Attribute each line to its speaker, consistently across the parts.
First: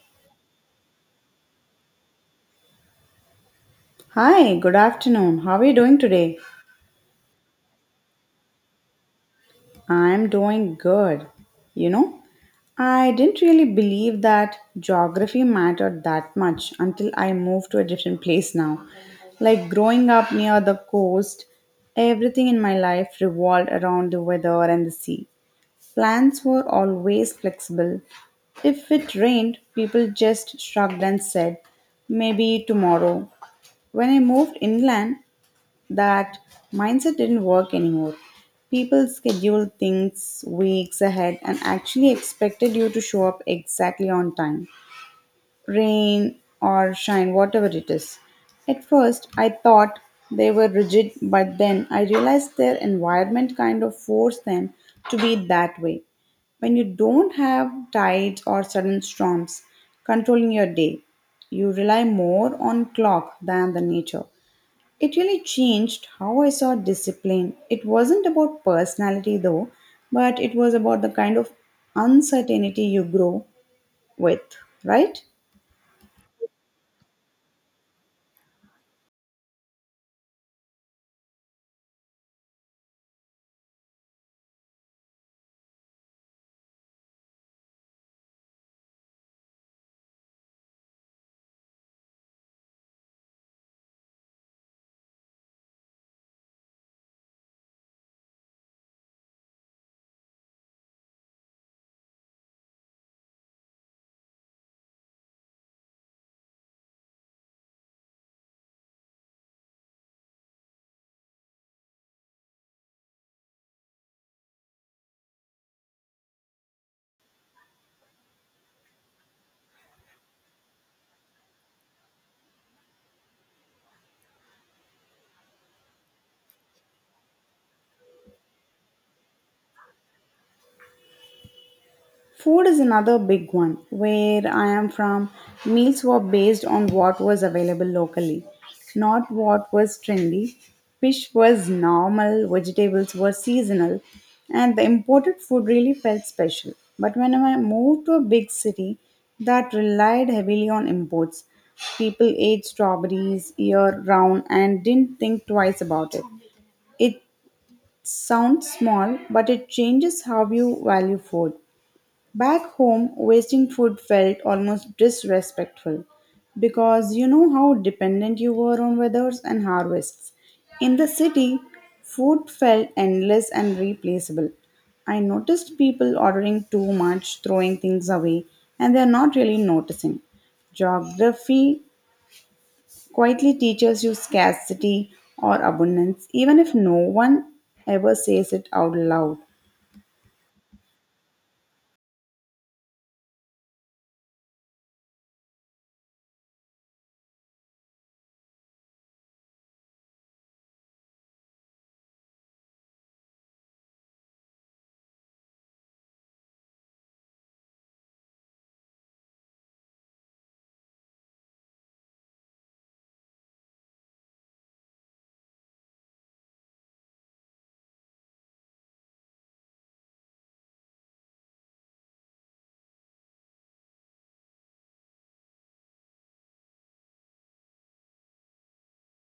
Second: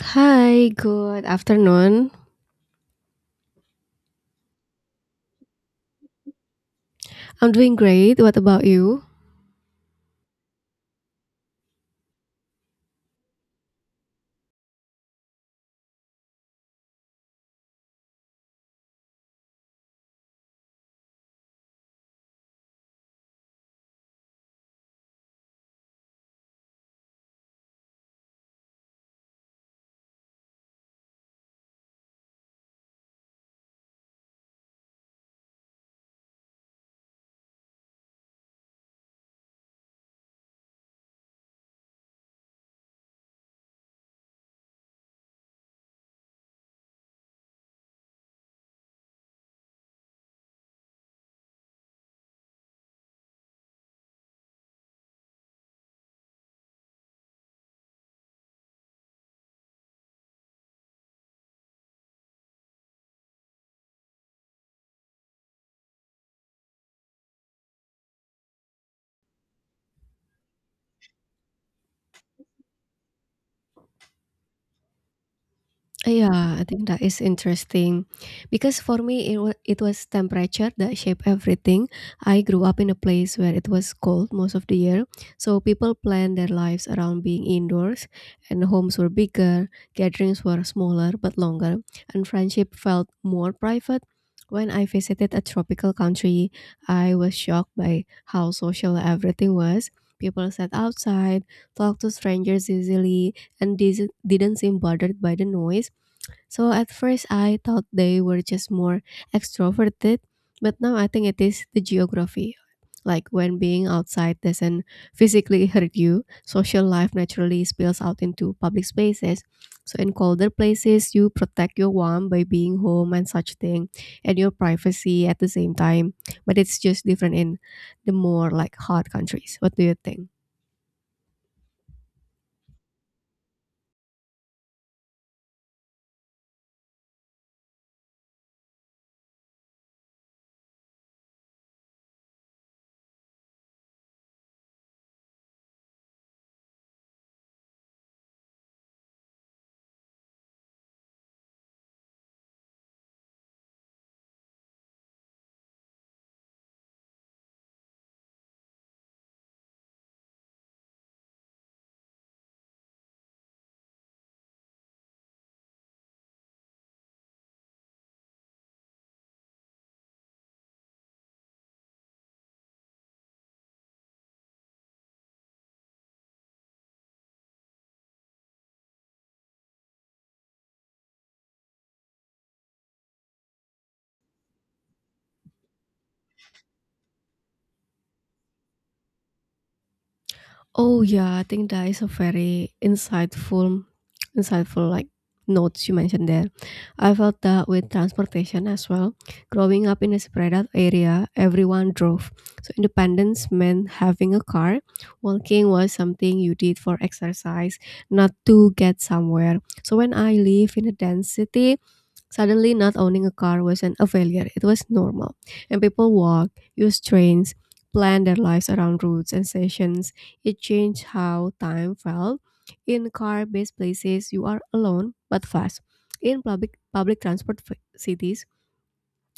Speaker 1: Hi, good afternoon.
Speaker 2: Hi, good afternoon. How are you doing today?
Speaker 1: I'm doing great. What about you?
Speaker 2: I'm doing good. You know, I didn't really believe that geography mattered that much until I moved to a different place now. Like growing up near the coast, everything in my life revolved around the weather and the sea. Plans were always flexible. If it rained, people just shrugged and said, maybe tomorrow. When I moved inland, that mindset didn't work anymore. People scheduled things weeks ahead and actually expected you to show up exactly on time, rain or shine, whatever it is. At first, I thought they were rigid, but then I realized their environment kind of forced them to be that way. When you don't have tides or sudden storms controlling your day, you rely more on clock than the nature. It really changed how I saw discipline. It wasn't about personality though, but it was about the kind of uncertainty you grow with, right?
Speaker 1: Yeah, I think that is interesting because for me it was temperature that shaped everything. I grew up in a place where it was cold most of the year, so people planned their lives around being indoors, and homes were bigger, gatherings were smaller but longer, and friendship felt more private. When I visited a tropical country, I was shocked by how social everything was. People sat outside, talked to strangers easily, and didn't seem bothered by the noise so at first I thought they were just more extroverted, but now I think it is the geography. Like when being outside doesn't physically hurt you, social life naturally spills out into public spaces. So in colder places, you protect your warmth by being home and such thing, and your privacy at the same time. But it's just different in the more like hot countries. What do you think?
Speaker 2: Food is another big one. Where I am from, meals were based on what was available locally, not what was trendy. Fish was normal, vegetables were seasonal, and the imported food really felt special. But when I moved to a big city that relied heavily on imports, people ate strawberries year round and didn't think twice about it. It sounds small, but it changes how you value food. Back home, wasting food felt almost disrespectful because you know how dependent you were on weathers and harvests. In the city, food felt endless and replaceable. I noticed people ordering too much, throwing things away, and they're not really noticing. Geography quietly teaches you scarcity or abundance, even if no one ever says it out loud.
Speaker 1: Oh yeah, I think that is a very insightful, insightful like notes you mentioned there. I felt that with transportation as well. Growing up in a spread out area, everyone drove. So independence meant having a car. Walking was something you did for exercise, not to get somewhere. So when I live in a dense city, suddenly, not owning a car wasn't a failure, it was normal. And people walked, used trains, planned their lives around routes and stations. It changed how time felt. In car based places, you are alone but fast. In public transport cities,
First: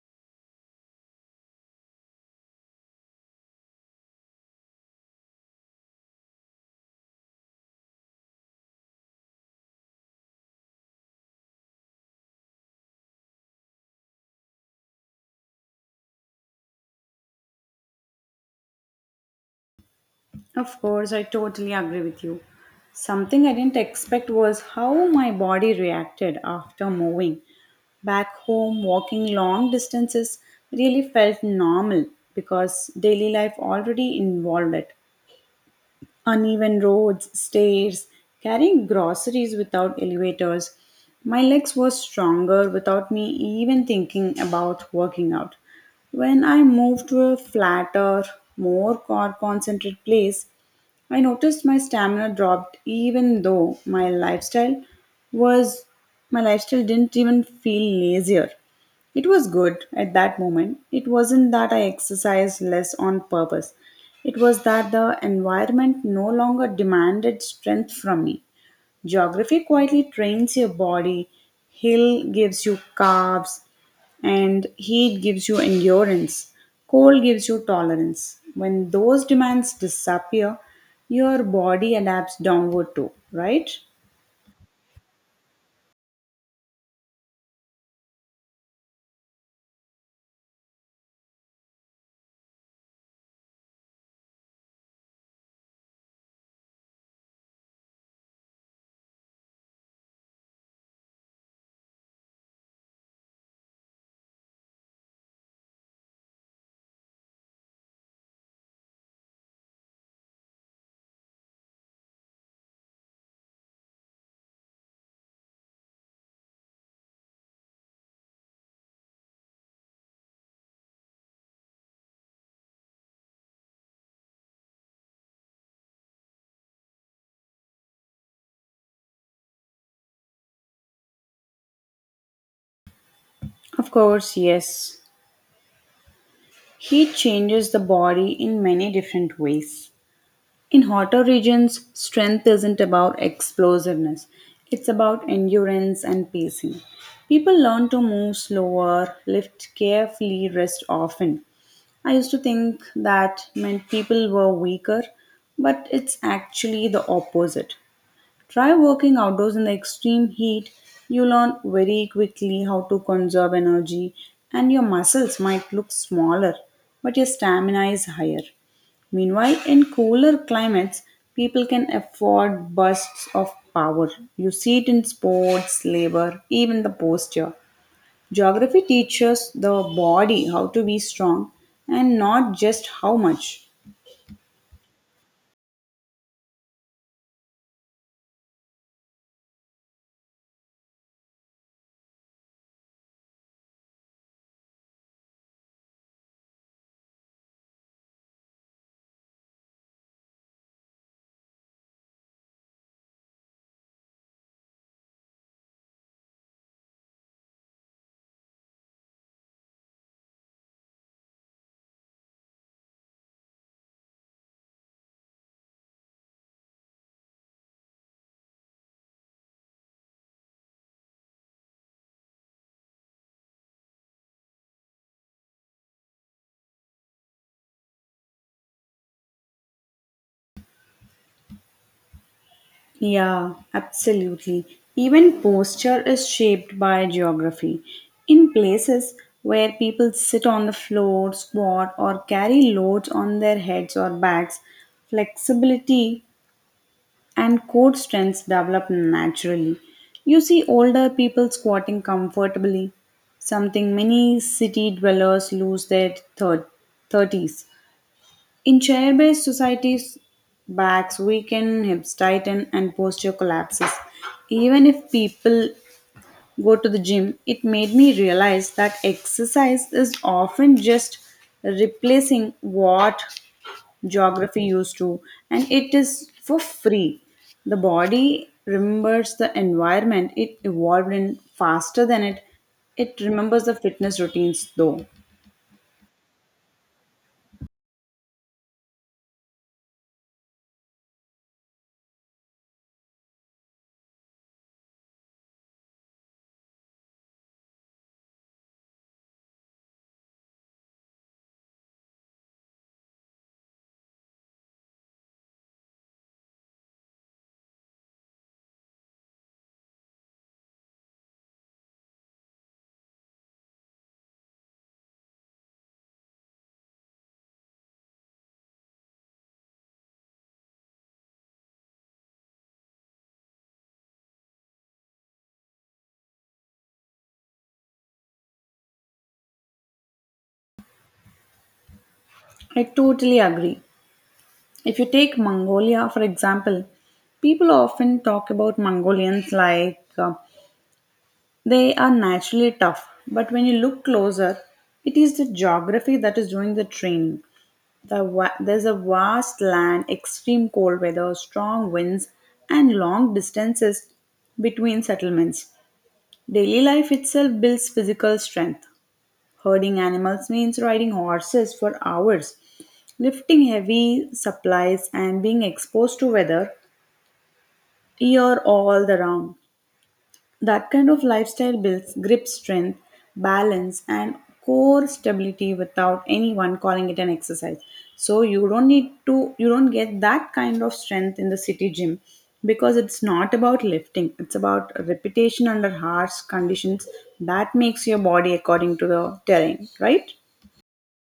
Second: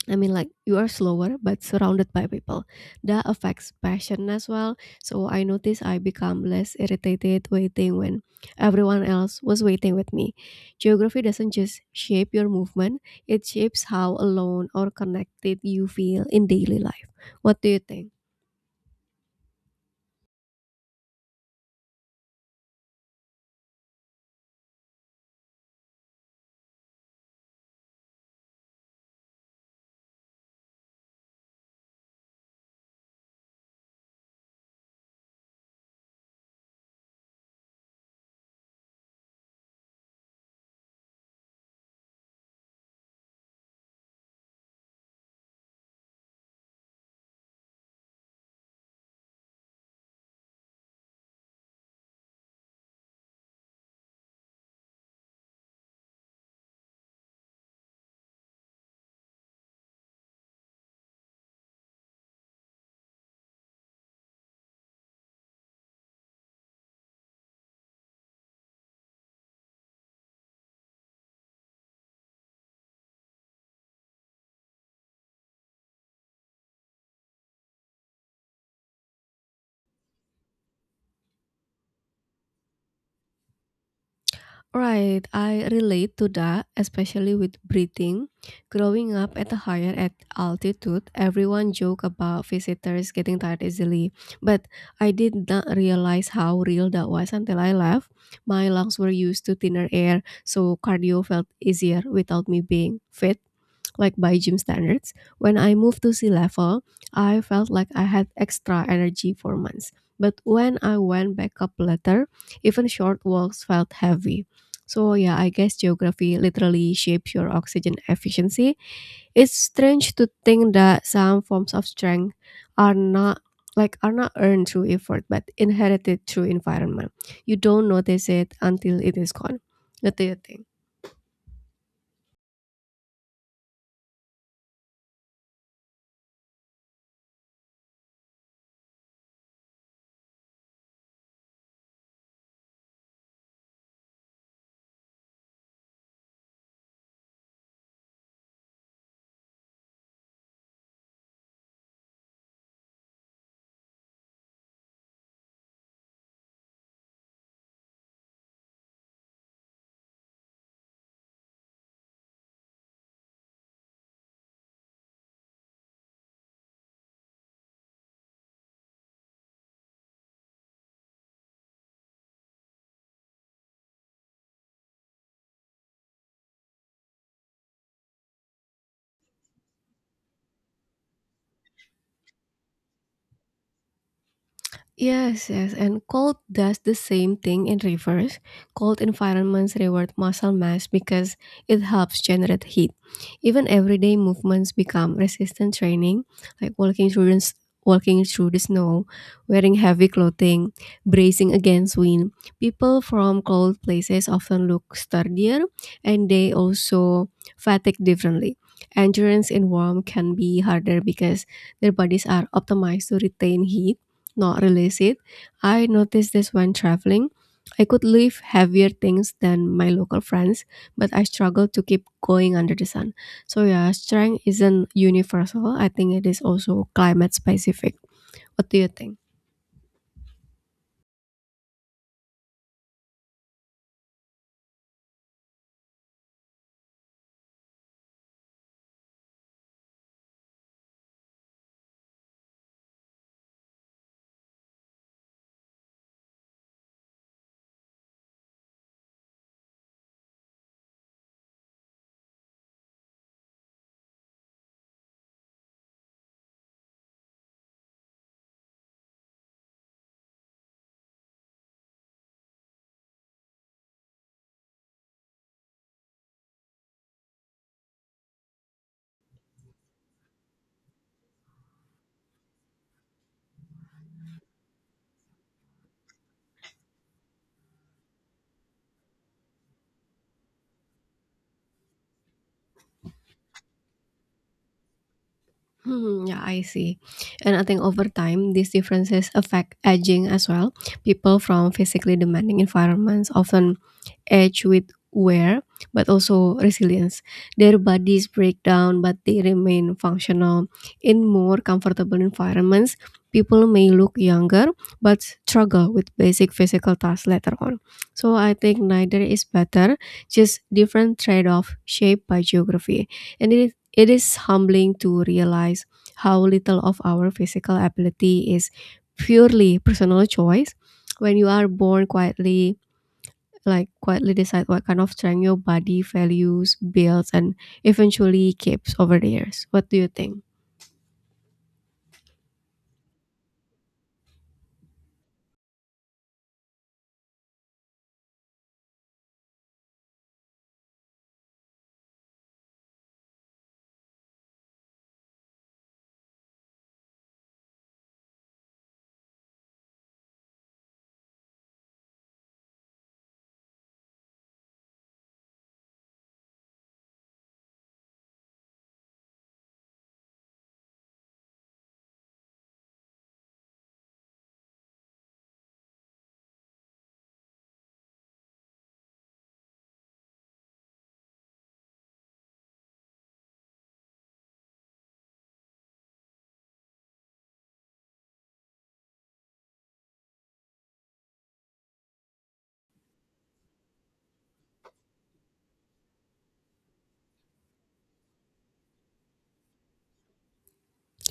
Speaker 1: I mean, like you are slower but surrounded by people. That affects passion as well. So I notice I become less irritated waiting when everyone else was waiting with me. Geography doesn't just shape your movement, it shapes how alone or connected you feel in daily life. What do you think?
Speaker 2: Of course, I totally agree with you. Something I didn't expect was how my body reacted after moving. Back home, walking long distances really felt normal because daily life already involved it. Uneven roads, stairs, carrying groceries without elevators. My legs were stronger without me even thinking about working out. When I moved to a flatter, more car concentrated place, I noticed my stamina dropped even though was my lifestyle didn't even feel lazier. It was good at that moment. It wasn't that I exercised less on purpose. It was that the environment no longer demanded strength from me. Geography quietly trains your body. Hill gives you calves, and heat gives you endurance. Cold gives you tolerance. When those demands disappear, your body adapts downward too, right?
Speaker 1: Right, I relate to that, especially with breathing. Growing up at a higher at altitude, everyone joke about visitors getting tired easily, but I did not realize how real that was until I left. My lungs were used to thinner air, so cardio felt easier without me being fit like by gym standards. When I moved to sea level, I felt like I had extra energy for months. But when I went back up later, even short walks felt heavy. So yeah, I guess geography literally shapes your oxygen efficiency. It's strange to think that some forms of strength are not are not earned through effort but inherited through environment. You don't notice it until it is gone. What do you think?
Speaker 2: Of course, yes. Heat changes the body in many different ways. In hotter regions, strength isn't about explosiveness, it's about endurance and pacing. People learn to move slower, lift carefully, rest often. I used to think that meant people were weaker, but it's actually the opposite. Try working outdoors in the extreme heat. You learn very quickly how to conserve energy, and your muscles might look smaller, but your stamina is higher. Meanwhile, in cooler climates, people can afford bursts of power. You see it in sports, labor, even the posture. Geography teaches the body how to be strong and not just how much.
Speaker 1: Yes, yes, and cold does the same thing in reverse. Cold environments reward muscle mass because it helps generate heat. Even everyday movements become resistance training, like walking through the snow, wearing heavy clothing, bracing against wind. People from cold places often look sturdier, and they also fatigue differently. Endurance in warm can be harder because their bodies are optimized to retain heat not release it. I noticed this when traveling. I could lift heavier things than my local friends, but I struggled to keep going under the sun. So yeah, strength isn't universal. I think it is also climate specific. What do you think?
Speaker 2: Yeah, absolutely. Even posture is shaped by geography. In places where people sit on the floor, squat, or carry loads on their heads or backs, flexibility and core strength develop naturally. You see older people squatting comfortably, something many city dwellers lose 30s. In chair based societies, backs weaken, hips tighten, and posture collapses. Even if people go to the gym, it made me realize that exercise is often just replacing what geography used to, and it is for free. The body remembers the environment it evolved in faster than it remembers the fitness routines though.
Speaker 1: Yeah, I see. And I think over time, these differences affect aging as well. People from physically demanding environments often edge with wear, but also resilience. Their bodies break down, but they remain functional. In more comfortable environments, people may look younger, but struggle with basic physical tasks later on. So I think neither is better, just different trade-off shaped by geography. And it is humbling to realize how little of our physical ability is purely personal choice. When you are born quietly decide what kind of strength your body values, builds, and eventually keeps over the years. What do you think?
Speaker 2: I totally agree. If you take Mongolia, for example, people often talk about Mongolians like they are naturally tough. But when you look closer, it is the geography that is doing the training. There's a vast land, extreme cold weather, strong winds, and long distances between settlements. Daily life itself builds physical strength. Herding animals means riding horses for hours lifting heavy supplies and being exposed to weather year all the round. That kind of lifestyle builds grip strength, balance, and core stability without anyone calling it an exercise. So you don't need to, you don't get that kind of strength in the city gym because it's not about lifting, it's about repetition under harsh conditions that makes your body according to the terrain, right?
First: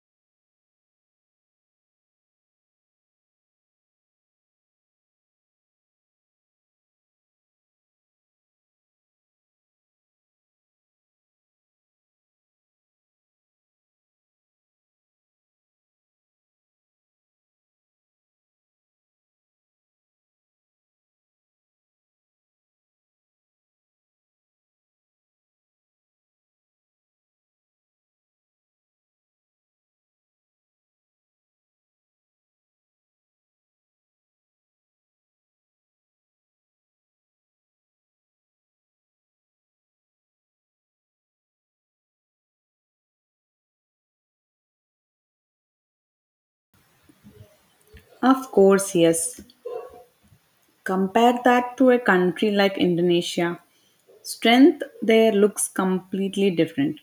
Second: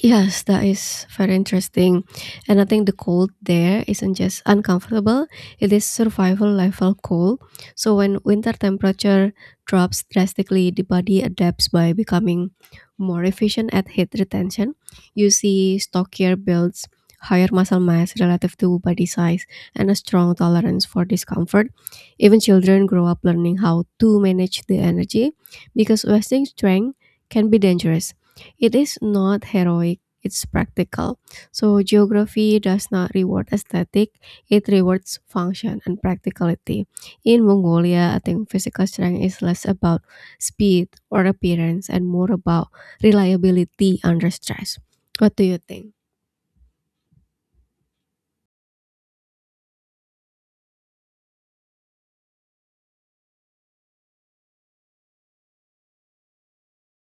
Speaker 1: Yes, that is very interesting. And I think the cold there isn't just uncomfortable, it is survival level cold. So when winter temperature drops drastically, the body adapts by becoming more efficient at heat retention. You see stockier builds, higher muscle mass relative to body size, and a strong tolerance for discomfort. Even children grow up learning how to manage the energy because wasting strength can be dangerous it is not heroic, it's practical. So, geography does not reward aesthetic, it rewards function and practicality. In Mongolia, I think physical strength is less about speed or appearance and more about reliability under stress. What do you think?
Speaker 2: Of course, yes. Compare that to a country like Indonesia. Strength there looks completely different.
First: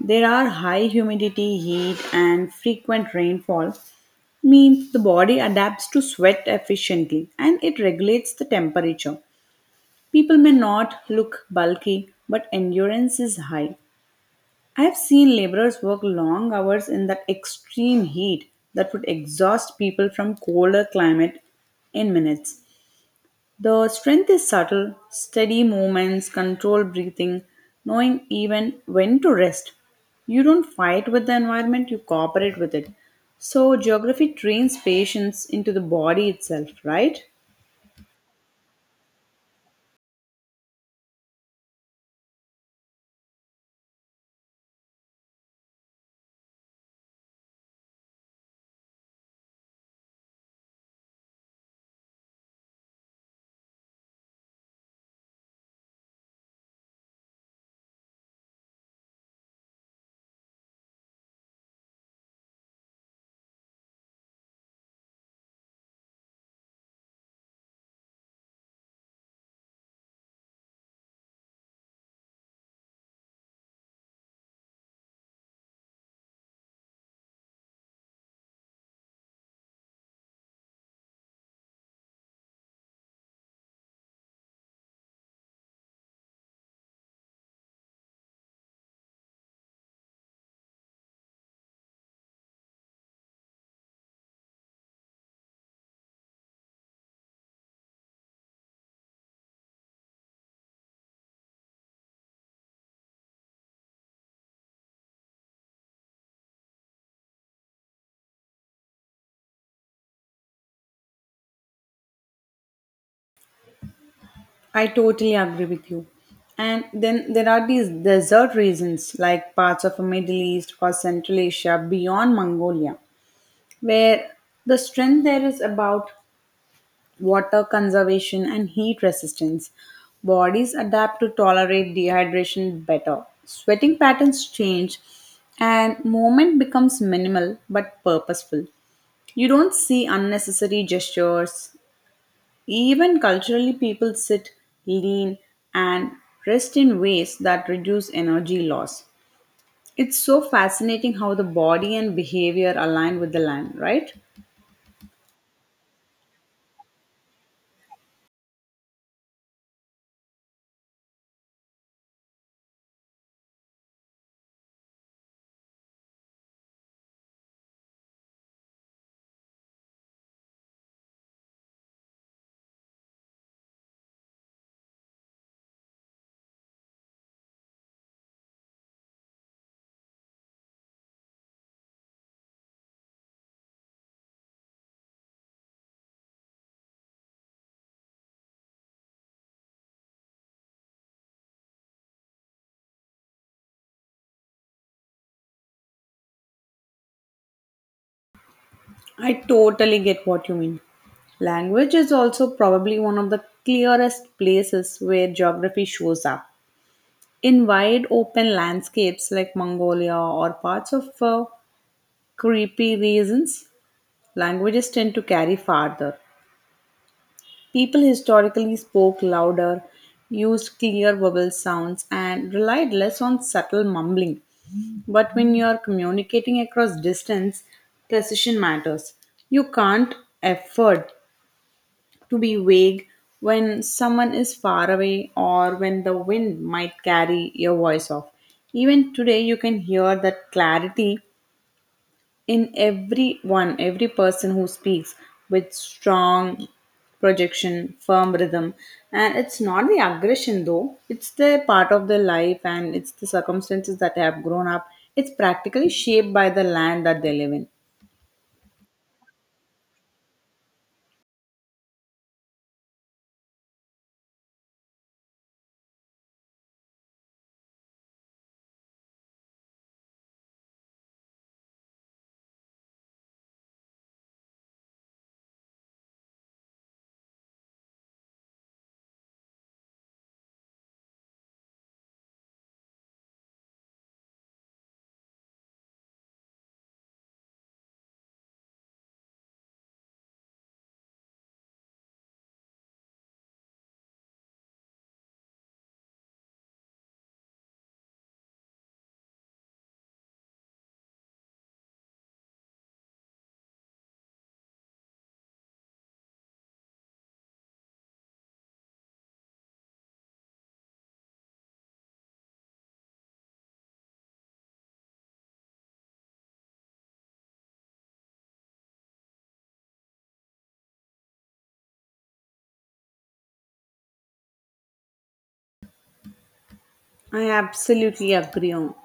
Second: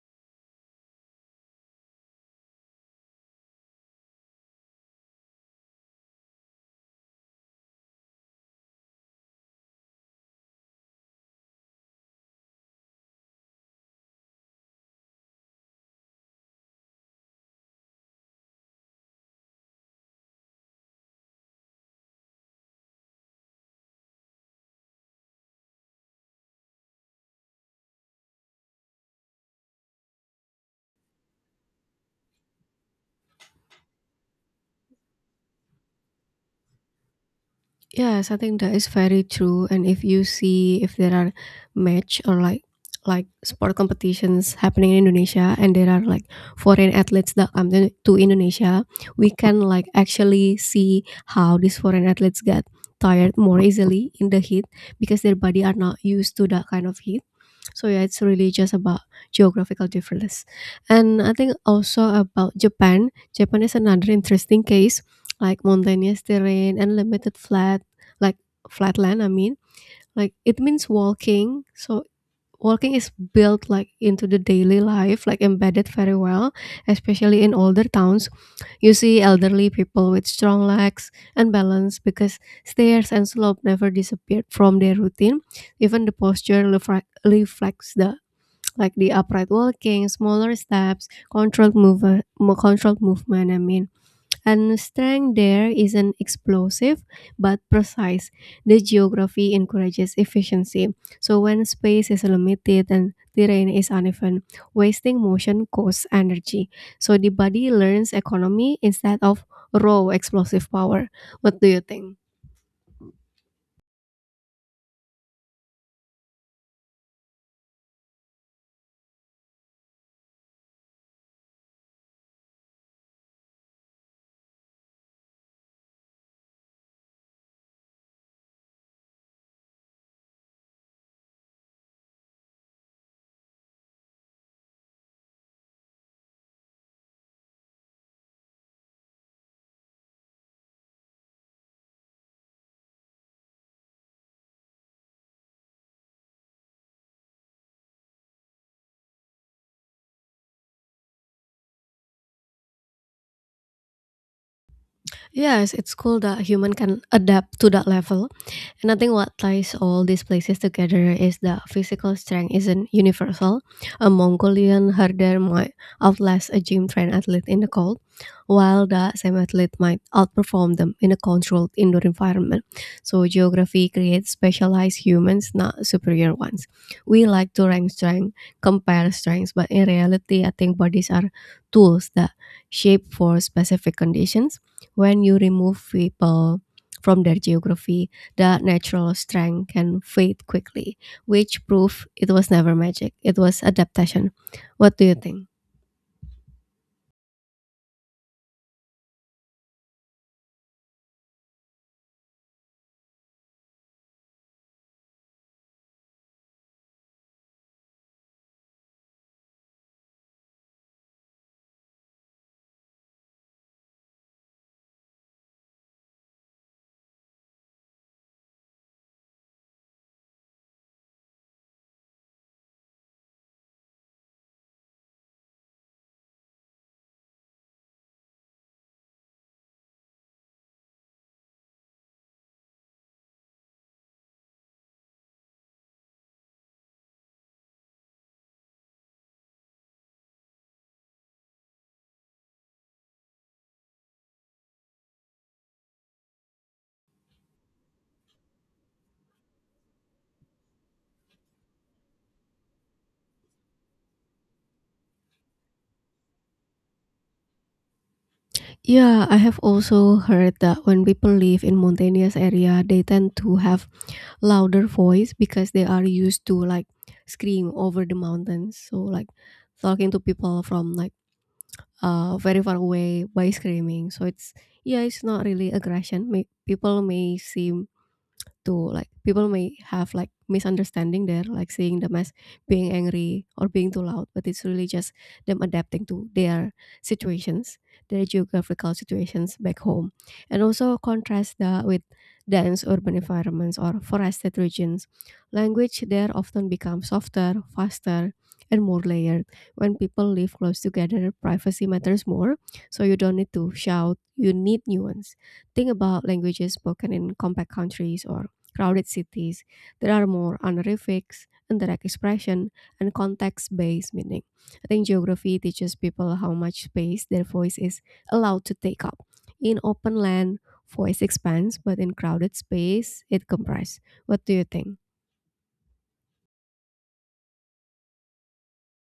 Speaker 2: There are high humidity, heat, and frequent rainfall, means the body adapts to sweat efficiently and it regulates the temperature. People may not look bulky, but endurance is high. I have seen laborers work long hours in that extreme heat that would exhaust people from colder climate in minutes. The strength is subtle, steady movements, controlled breathing, knowing even when to rest. You don't fight with the environment, you cooperate with it. So, geography trains patience into the body itself, right?
Speaker 1: Yes, I think that is very true. And if you see if there are match or like sport competitions happening in Indonesia and there are like foreign athletes that come to Indonesia, we can like actually see how these foreign athletes get tired more easily in the heat because their body are not used to that kind of heat. So yeah, it's really just about geographical differences. And I think also about Japan. Japan is another interesting case, like mountainous terrain and limited flat like flatland I mean like it means walking so walking is built like into the daily life like embedded very well especially in older towns you see elderly people with strong legs and balance because stairs and slope never disappeared from their routine even the posture reflects the like the upright walking smaller steps controlled movement I mean and strength there is an explosive but precise. The geography encourages efficiency. So when space is limited and terrain is uneven, wasting motion costs energy. So the body learns economy instead of raw explosive power. What do you think?
Speaker 2: I totally agree with you. And then there are these desert regions like parts of Middle East or Central Asia beyond Mongolia, where the strength there is about water conservation, and heat resistance. Bodies adapt to tolerate dehydration better. Sweating patterns change, and movement becomes minimal but purposeful. You don't see unnecessary gestures. Even culturally, people sit, lean, and rest in ways that reduce energy loss. It's so fascinating how the body and behavior align with the land, right?
Speaker 1: Yes, it's cool that human can adapt to that level. And I think what ties all these places together is that physical strength isn't universal. A Mongolian herder might outlast a gym trained athlete in the cold, while that same athlete might outperform them in a controlled indoor environment. So geography creates specialized humans, not superior ones. We like to rank strength, compare strengths, but in reality, I think bodies are tools that shape for specific conditions. When you remove people from their geography, the natural strength can fade quickly, which proved it was never magic. It was adaptation. What do you think?
Speaker 2: I totally get what you mean. Language is also probably one of the clearest places where geography shows up. In wide open landscapes like Mongolia or parts of creepy regions, languages tend to carry farther. People historically spoke louder, used clear vowel sounds, and relied less on subtle mumbling. But when you are communicating across distance, precision matters. You can't afford to be vague when someone is far away or when the wind might carry your voice off. Even today, you can hear that clarity in everyone, every person who speaks with strong projection, firm rhythm. And it's not the aggression though, it's the part of their life and it's the circumstances that they have grown up. It's practically shaped by the land that they live in.
Speaker 1: Yeah, I have also heard that when people live in mountainous area, they tend to have louder voice because they are used to like scream over the mountains. So like talking to people from like very far away by screaming. So it's yeah, it's not really aggression. May, people may seem to like people may have like misunderstanding there, like seeing them as being angry or being too loud, but it's really just them adapting to their situations, their geographical situations back home. And also contrast that with dense urban environments or forested regions. Language there often becomes softer, faster, and more layered. When people live close together, privacy matters more, so you don't need to shout, you need nuance think about languages spoken in compact countries or crowded cities that are more honorifics in their expression and context-based meaning. I think geography teaches people how much space their voice is allowed to take up. In open land, voice expands, but in crowded space, it compresses. What do you think?
Speaker 2: I absolutely agree on.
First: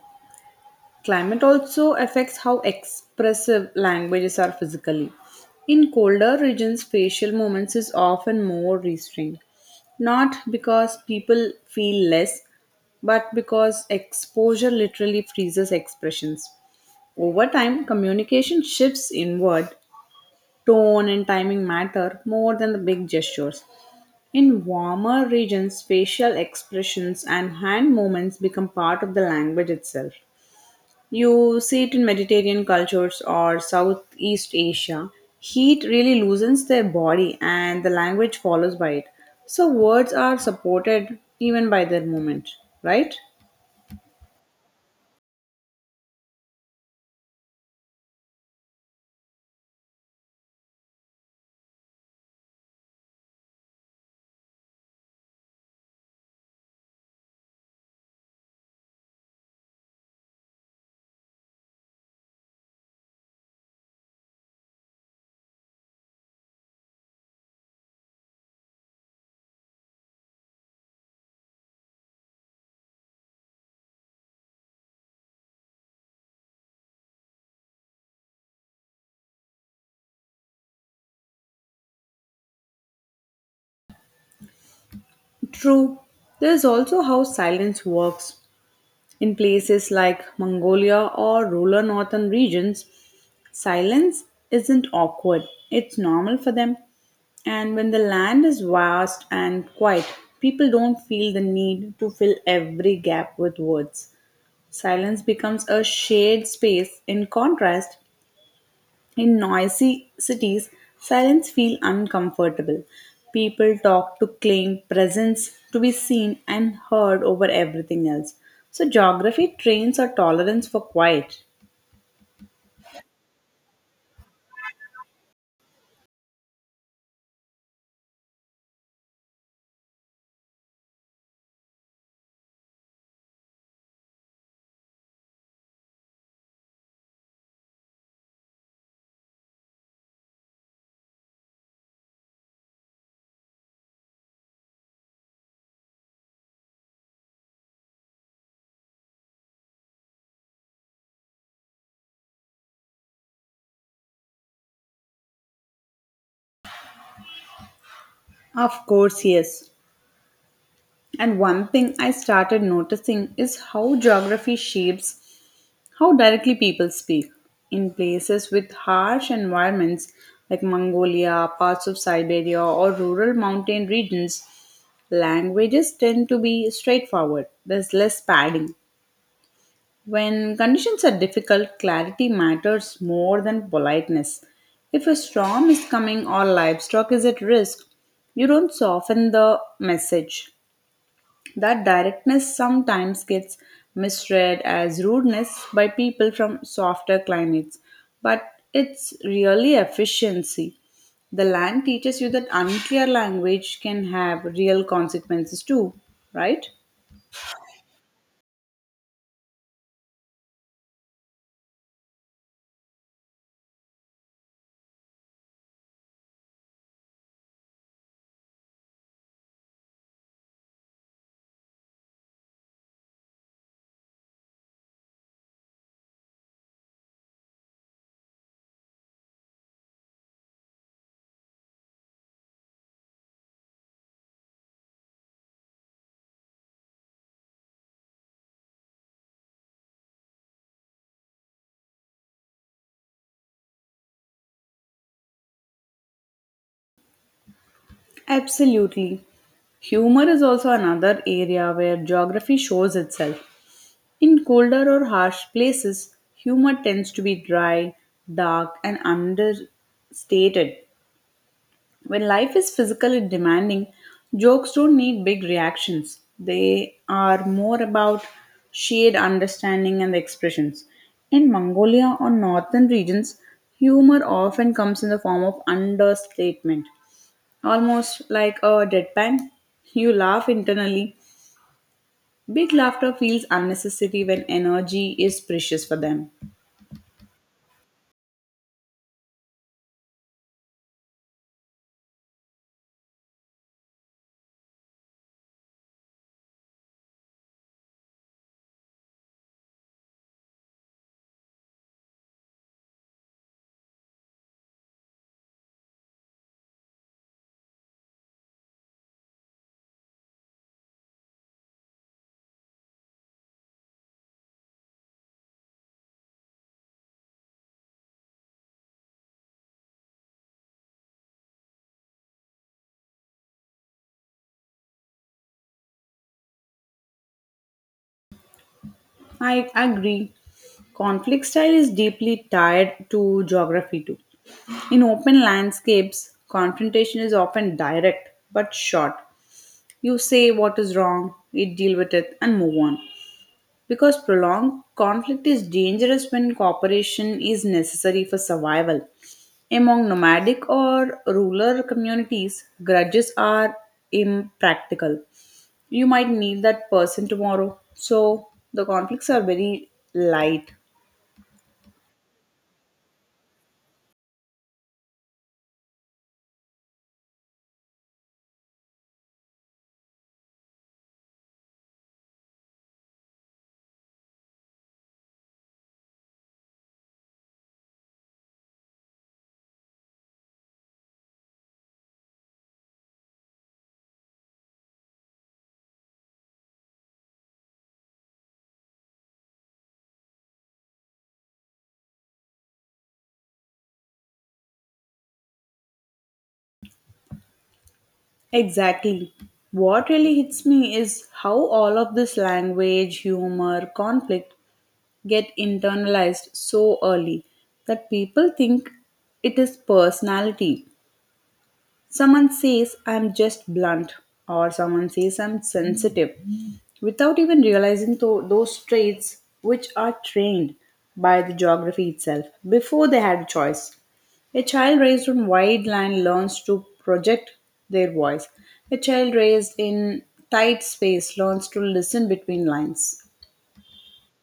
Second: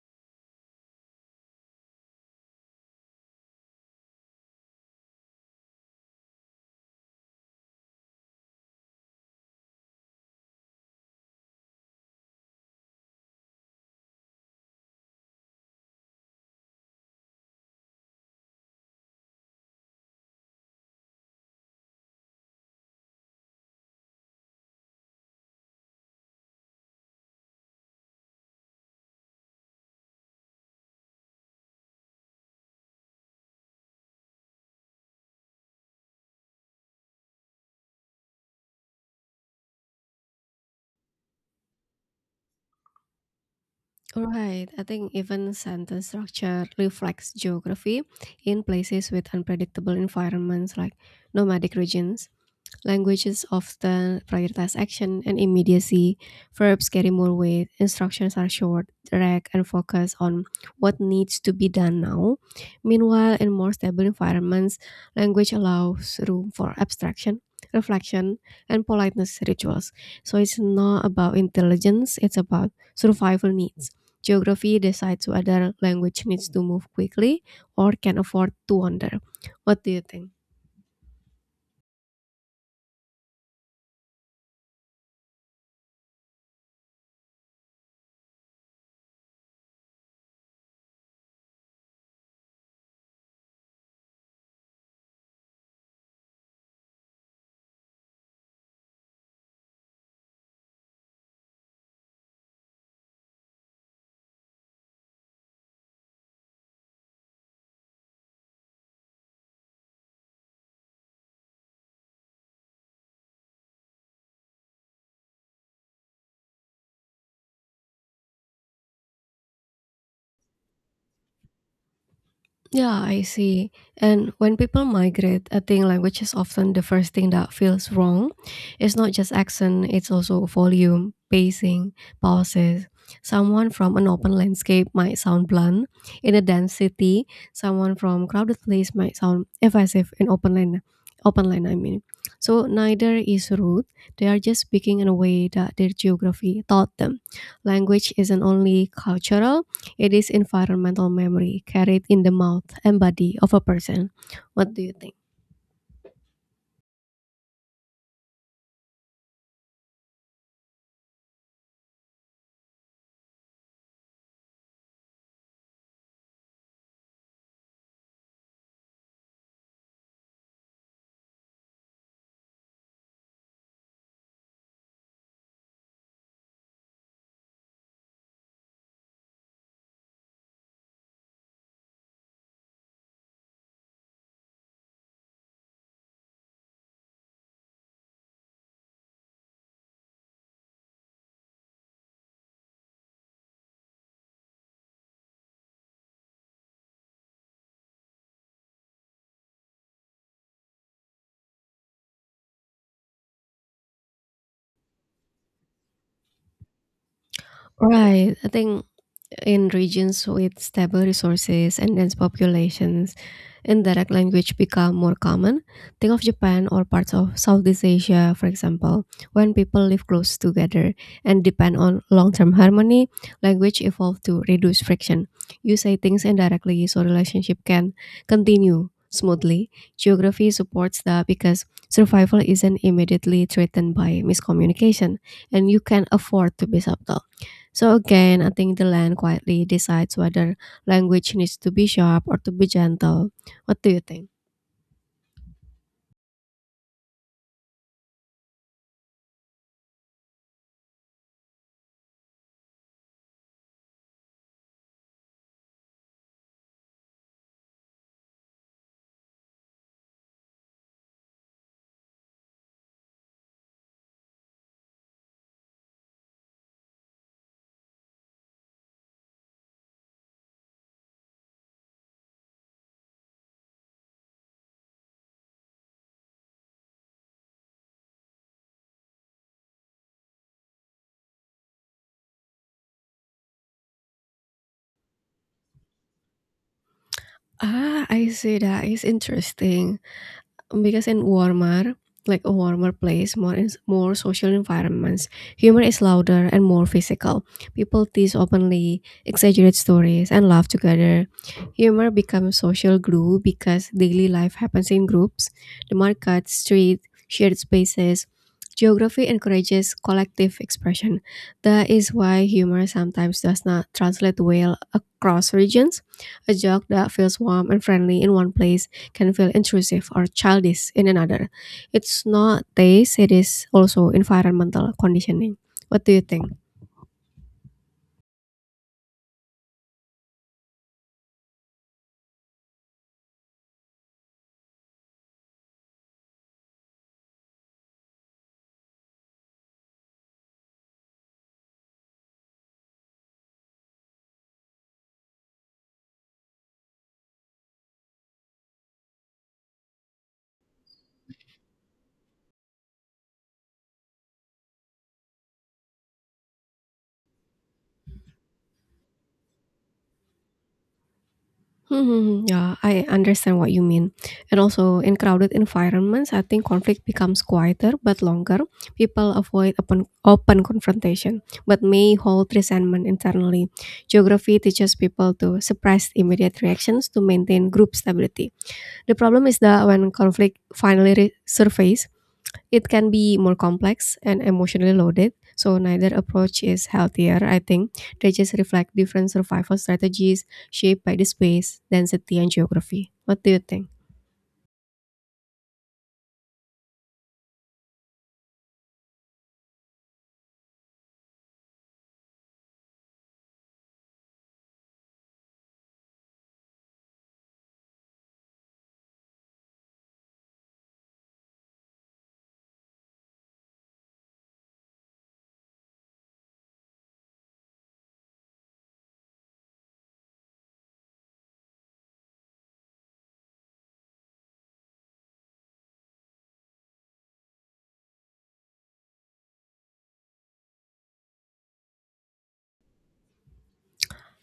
Speaker 2: Climate also affects how expressive languages are physically. In colder regions, facial movements is often more restrained, not because people feel less, but because exposure literally freezes expressions. Over time, communication shifts inward, tone and timing matter more than the big gestures. In warmer regions, facial expressions and hand movements become part of the language itself. You see it in Mediterranean cultures or Southeast Asia. Heat really loosens their body and the language follows by it. So words are supported even by their movement, right?
Speaker 1: Right, I think even sentence structure reflects geography in places with unpredictable environments like nomadic regions. Languages often prioritize action and immediacy. Verbs carry more weight. Instructions are short, direct, and focus on what needs to be done now. Meanwhile, in more stable environments, language allows room for abstraction, reflection, and politeness rituals. So it's not about intelligence, it's about survival needs. Geography decides whether language needs to move quickly or can afford to wander. What do you think?
Speaker 2: True. There is also how silence works. In places like Mongolia or rural northern regions, silence isn't awkward, it's normal for them. And when the land is vast and quiet, people don't feel the need to fill every gap with words. Silence becomes a shared space in contrast in noisy cities, silence feels uncomfortable. People talk to claim presence, to be seen and heard over everything else. So, geography trains our tolerance for quiet.
Speaker 1: Yeah, I see. And when people migrate, I think language is often the first thing that feels wrong. It's not just accent, it's also volume, pacing, pauses. Someone from an open landscape might sound blunt. In a dense city, someone from crowded place might sound evasive in open land. Open land, I mean. So neither is rude. They are just speaking in a way that their geography taught them. Language isn't only cultural, it is environmental memory carried in the mouth and body of a person. What do you think?
Speaker 2: Of course, yes. And one thing I started noticing is how geography shapes how directly people speak. In places with harsh environments like Mongolia, parts of Siberia, or rural mountain regions, languages tend to be straightforward. There's less padding. When conditions are difficult, clarity matters more than politeness. If a storm is coming or livestock is at risk, you don't soften the message. That directness sometimes gets misread as rudeness by people from softer climates, but it's really efficiency. The land teaches you that unclear language can have real consequences too, right?
Speaker 1: Right. I think in regions with stable resources and dense populations, indirect language become more common. Think of Japan or parts of Southeast Asia, for example, when people live close together and depend on long-term harmony, language evolved to reduce friction. You say things indirectly, so relationship can continue smoothly. Geography supports that because survival isn't immediately threatened by miscommunication, and you can afford to be subtle. So again, I think the land quietly decides whether language needs to be sharp or to be gentle. What do you think?
Speaker 2: Absolutely. Humor is also another area where geography shows itself. In colder or harsh places, humor tends to be dry, dark, and understated. When life is physical and demanding, jokes don't need big reactions. They are more about shared understanding and expressions. In Mongolia or northern regions, humor often comes in the form of understatement, almost like a deadpan. You laugh internally. Big laughter feels unnecessary when energy is precious for them.
Speaker 1: Ah, I see that is interesting. Because in warmer, like a warmer place, more social environments, humor is louder and more physical. People tease openly, exaggerate stories, and laugh together. Humor becomes social glue because daily life happens in groups. The market, street, shared spaces. Geography encourages collective expression. That is why humor sometimes does not translate well across regions. A joke that feels warm and friendly in one place can feel intrusive or childish in another. It's not taste, it is also environmental conditioning. What do you think?
Speaker 2: I agree. Conflict style is deeply tied to geography too. In open landscapes, confrontation is often direct but short. You say what is wrong, we deal with it, and move on. Because prolonged conflict is dangerous when cooperation is necessary for survival. Among nomadic or rural communities, grudges are impractical. You might need that person tomorrow. So the conflicts are very light.
Speaker 1: Mhm, yeah, I understand what you mean. And also, in crowded environments, I think conflict becomes quieter but longer. People avoid open confrontation, but may hold resentment internally. Geography teaches people to suppress immediate reactions to maintain group stability. The problem is that when conflict finally surfaces. It can be more complex and emotionally loaded, so neither approach is healthier, I think. They just reflect different survival strategies shaped by the space, density, and geography. What do you think?
Speaker 2: Exactly. What really hits me is how all of this language, humor, conflict get internalized so early that people think it is personality. Someone says I'm just blunt, or someone says I'm sensitive, without even realizing those traits which are trained by the geography itself before they had a choice. A child raised on wide land learns to project their voice. A child raised in tight space learns to listen between lines.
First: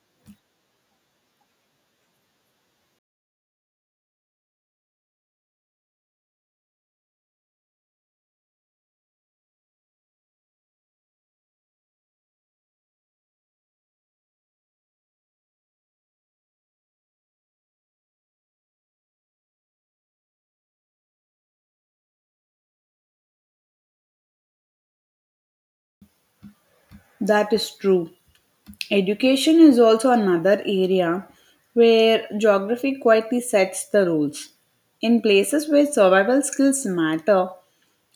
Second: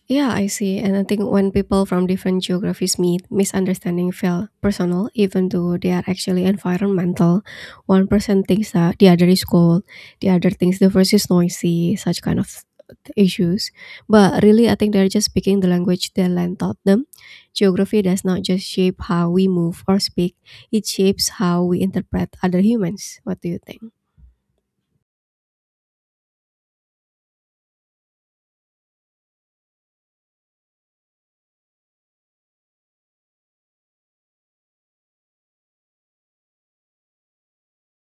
Speaker 1: Yeah, I see. And I think when people from different geographies meet, misunderstanding feel personal, even though they are actually environmental. One person thinks that the other is cold, the other thinks the first is noisy, such kind of issues. But really, I think they're just speaking the language their land taught them. Geography does not just shape how we move or speak, it shapes how we interpret other humans. What do you think?
Speaker 2: That is true. Education is also another area where geography quietly sets the rules. In places where survival skills matter,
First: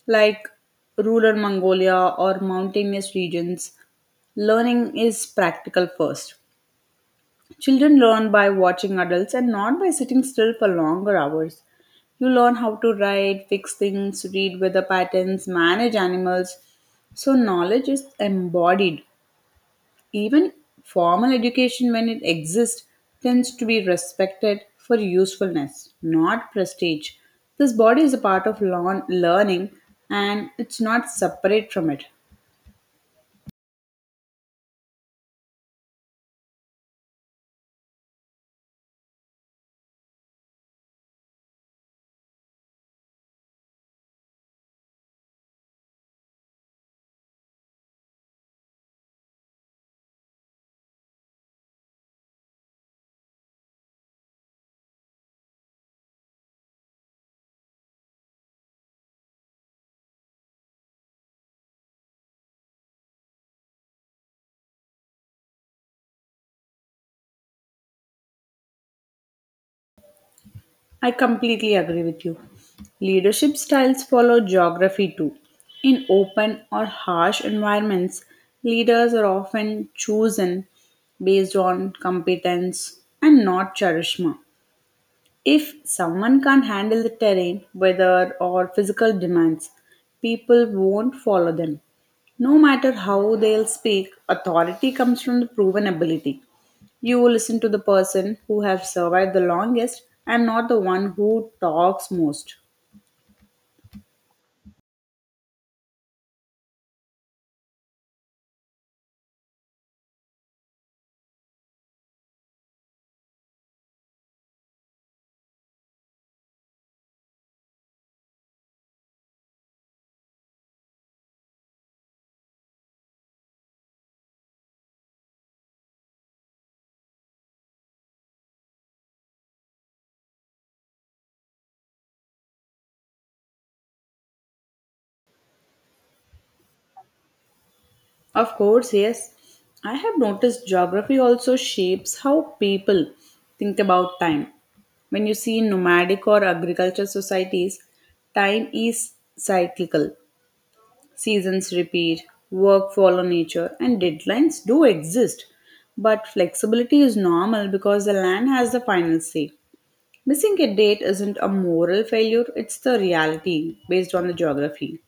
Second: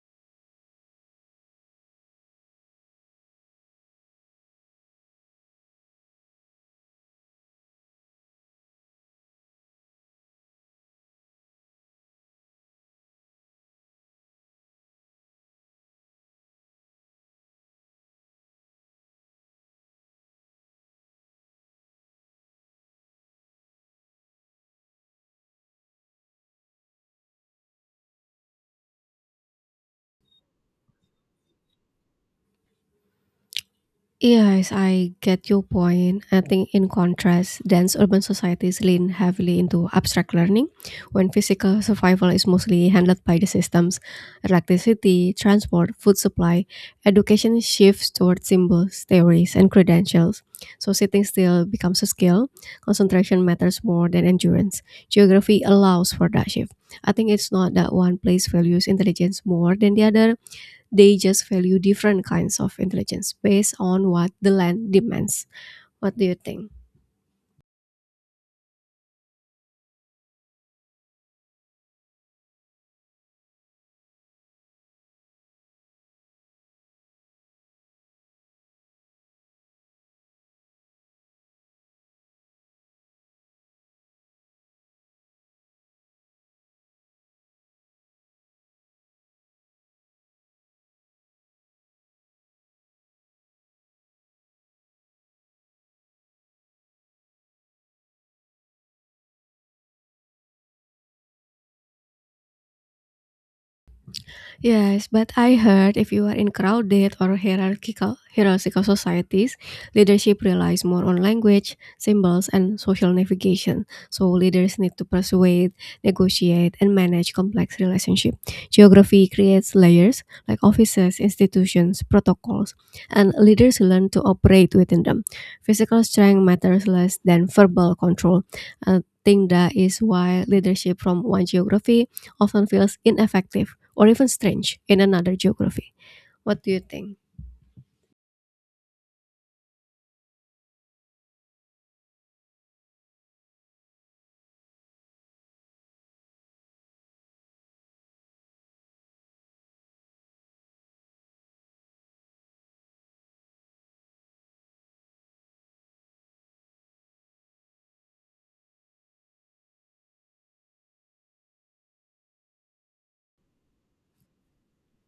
Speaker 2: like rural Mongolia or mountainous regions, learning is practical first. Children learn by watching adults and not by sitting still for longer hours. You learn how to write, fix things, read weather patterns, manage animals. So, knowledge is embodied. Even formal education, when it exists, tends to be respected for usefulness, not prestige. This body is a part of learning and it's not separate from it.
Speaker 1: Yes, I get your point. I think, in contrast, dense urban societies lean heavily into abstract learning, when physical survival is mostly handled by the systems. Electricity, transport, food supply, education shifts toward symbols, theories, and credentials. So, sitting still becomes a skill. Concentration matters more than endurance. Geography allows for that shift. I think it's not that one place values intelligence more than the other, they just value different kinds of intelligence based on what the land demands. What do you think?
Speaker 2: I completely agree with you. Leadership styles follow geography too. In open or harsh environments, leaders are often chosen based on competence and not charisma. If someone can't handle the terrain, weather, or physical demands, people won't follow them. No matter how they'll speak, authority comes from the proven ability. You will listen to the person who has survived the longest and not the one who talks most.
Speaker 1: Yes, but I heard if you are in crowded or hierarchical societies, leadership relies more on language, symbols, and social navigation. So leaders need to persuade, negotiate, and manage complex relationships. Geography creates layers like offices, institutions, protocols, and leaders learn to operate within them. Physical strength matters less than verbal control. I think that is why leadership from one geography often feels ineffective or even strange in another geography. What do you think?
Speaker 2: Of course, yes, I have noticed geography also shapes how people think about time. When you see nomadic or agriculture societies, time is cyclical. Seasons repeat, work follow nature, and deadlines do exist. But flexibility is normal because the land has the final say. Missing a date isn't a moral failure, it's the reality based on the geography.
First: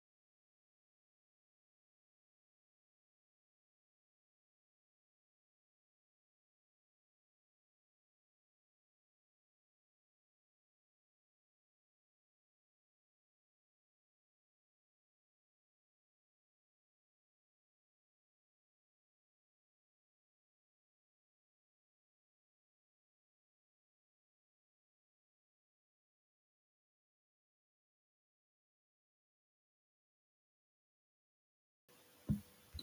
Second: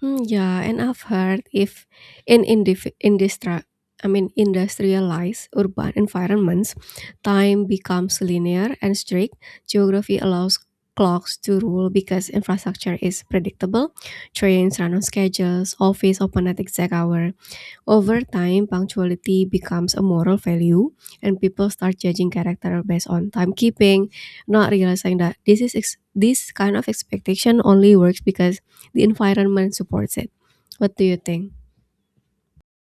Speaker 1: Hmm, yeah, and I've heard if in I mean industrialized urban environments, time becomes linear and strict. Geography allows clocks to rule because infrastructure is predictable. Trains run on schedules, office open at exact hours. Over time, punctuality becomes a moral value, and people start judging character based on timekeeping, not realizing that this kind of expectation only works because the environment supports it. What do you think?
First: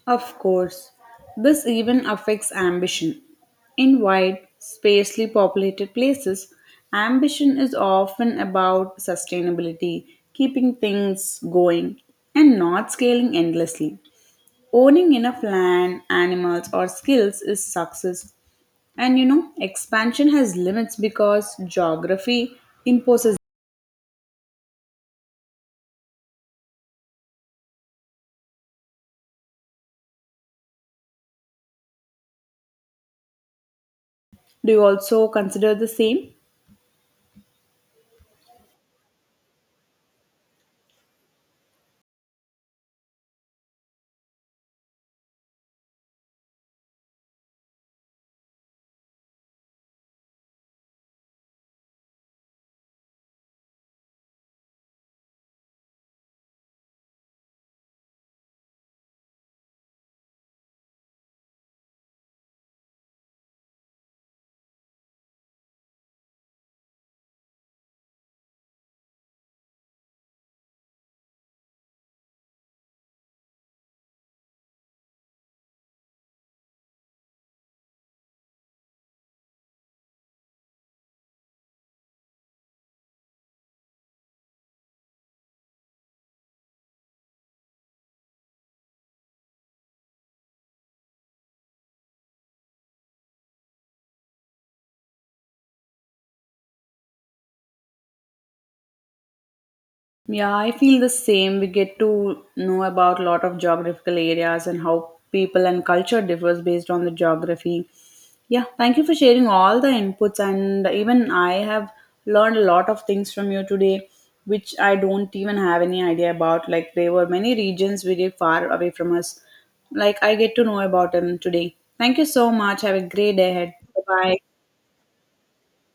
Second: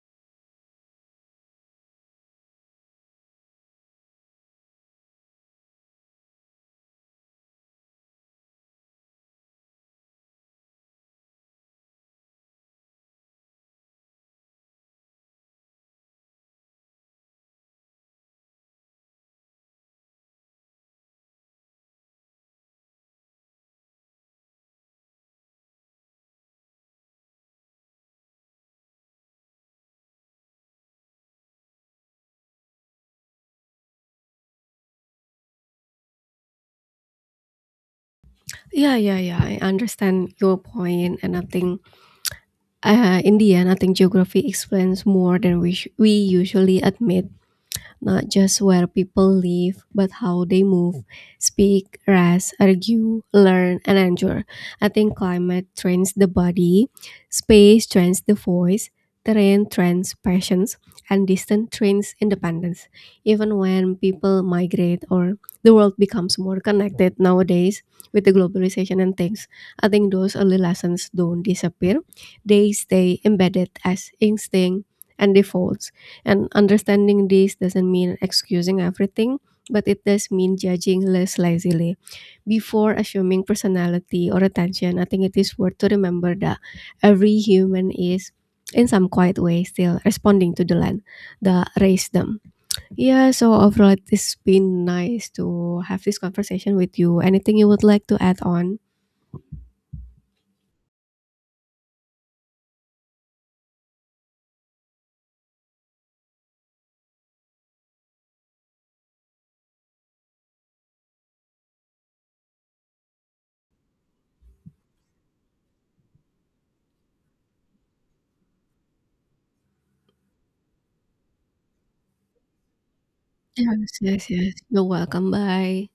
Speaker 2: Of course, this even affects ambition. In wide, sparsely populated places, ambition is often about sustainability, keeping things going, and not scaling endlessly. Owning enough land, animals, or skills is success. And you know, expansion has limits because geography imposes. Do you also consider the same?
Speaker 1: Yeah, yeah, yeah. I understand your point, and I think in the end, I think geography explains more than we usually admit. Not just where people live, but how they move, speak, rest, argue, learn, and endure. I think climate trains the body, space trains the voice, terrain trains passions, and distance trains independence. Even when people migrate or the world becomes more connected nowadays with the globalization and things, I think those early lessons don't disappear. They stay embedded as instinct and defaults, and understanding this doesn't mean excusing everything, but it does mean judging less lazily. Before assuming personality or attention, I think it is worth to remember that every human is, in some quiet way, still responding to the land that raised them. Yeah, so overall, it's been nice to have this conversation with you. Anything you would like to add on?
Speaker 2: Yeah, I feel the same. We get to know about a lot of geographical areas and how people and culture differs based on the geography. Yeah, thank you for sharing all the inputs and even I have learned a lot of things from you today which I don't even have any idea about. Like there were many regions very far away from us. Like I get to know about them today. Thank you so much. Have a great day ahead.
Speaker 1: Yes,
Speaker 2: Bye
Speaker 1: yes,
Speaker 2: bye.
Speaker 1: yes. You're welcome. Bye.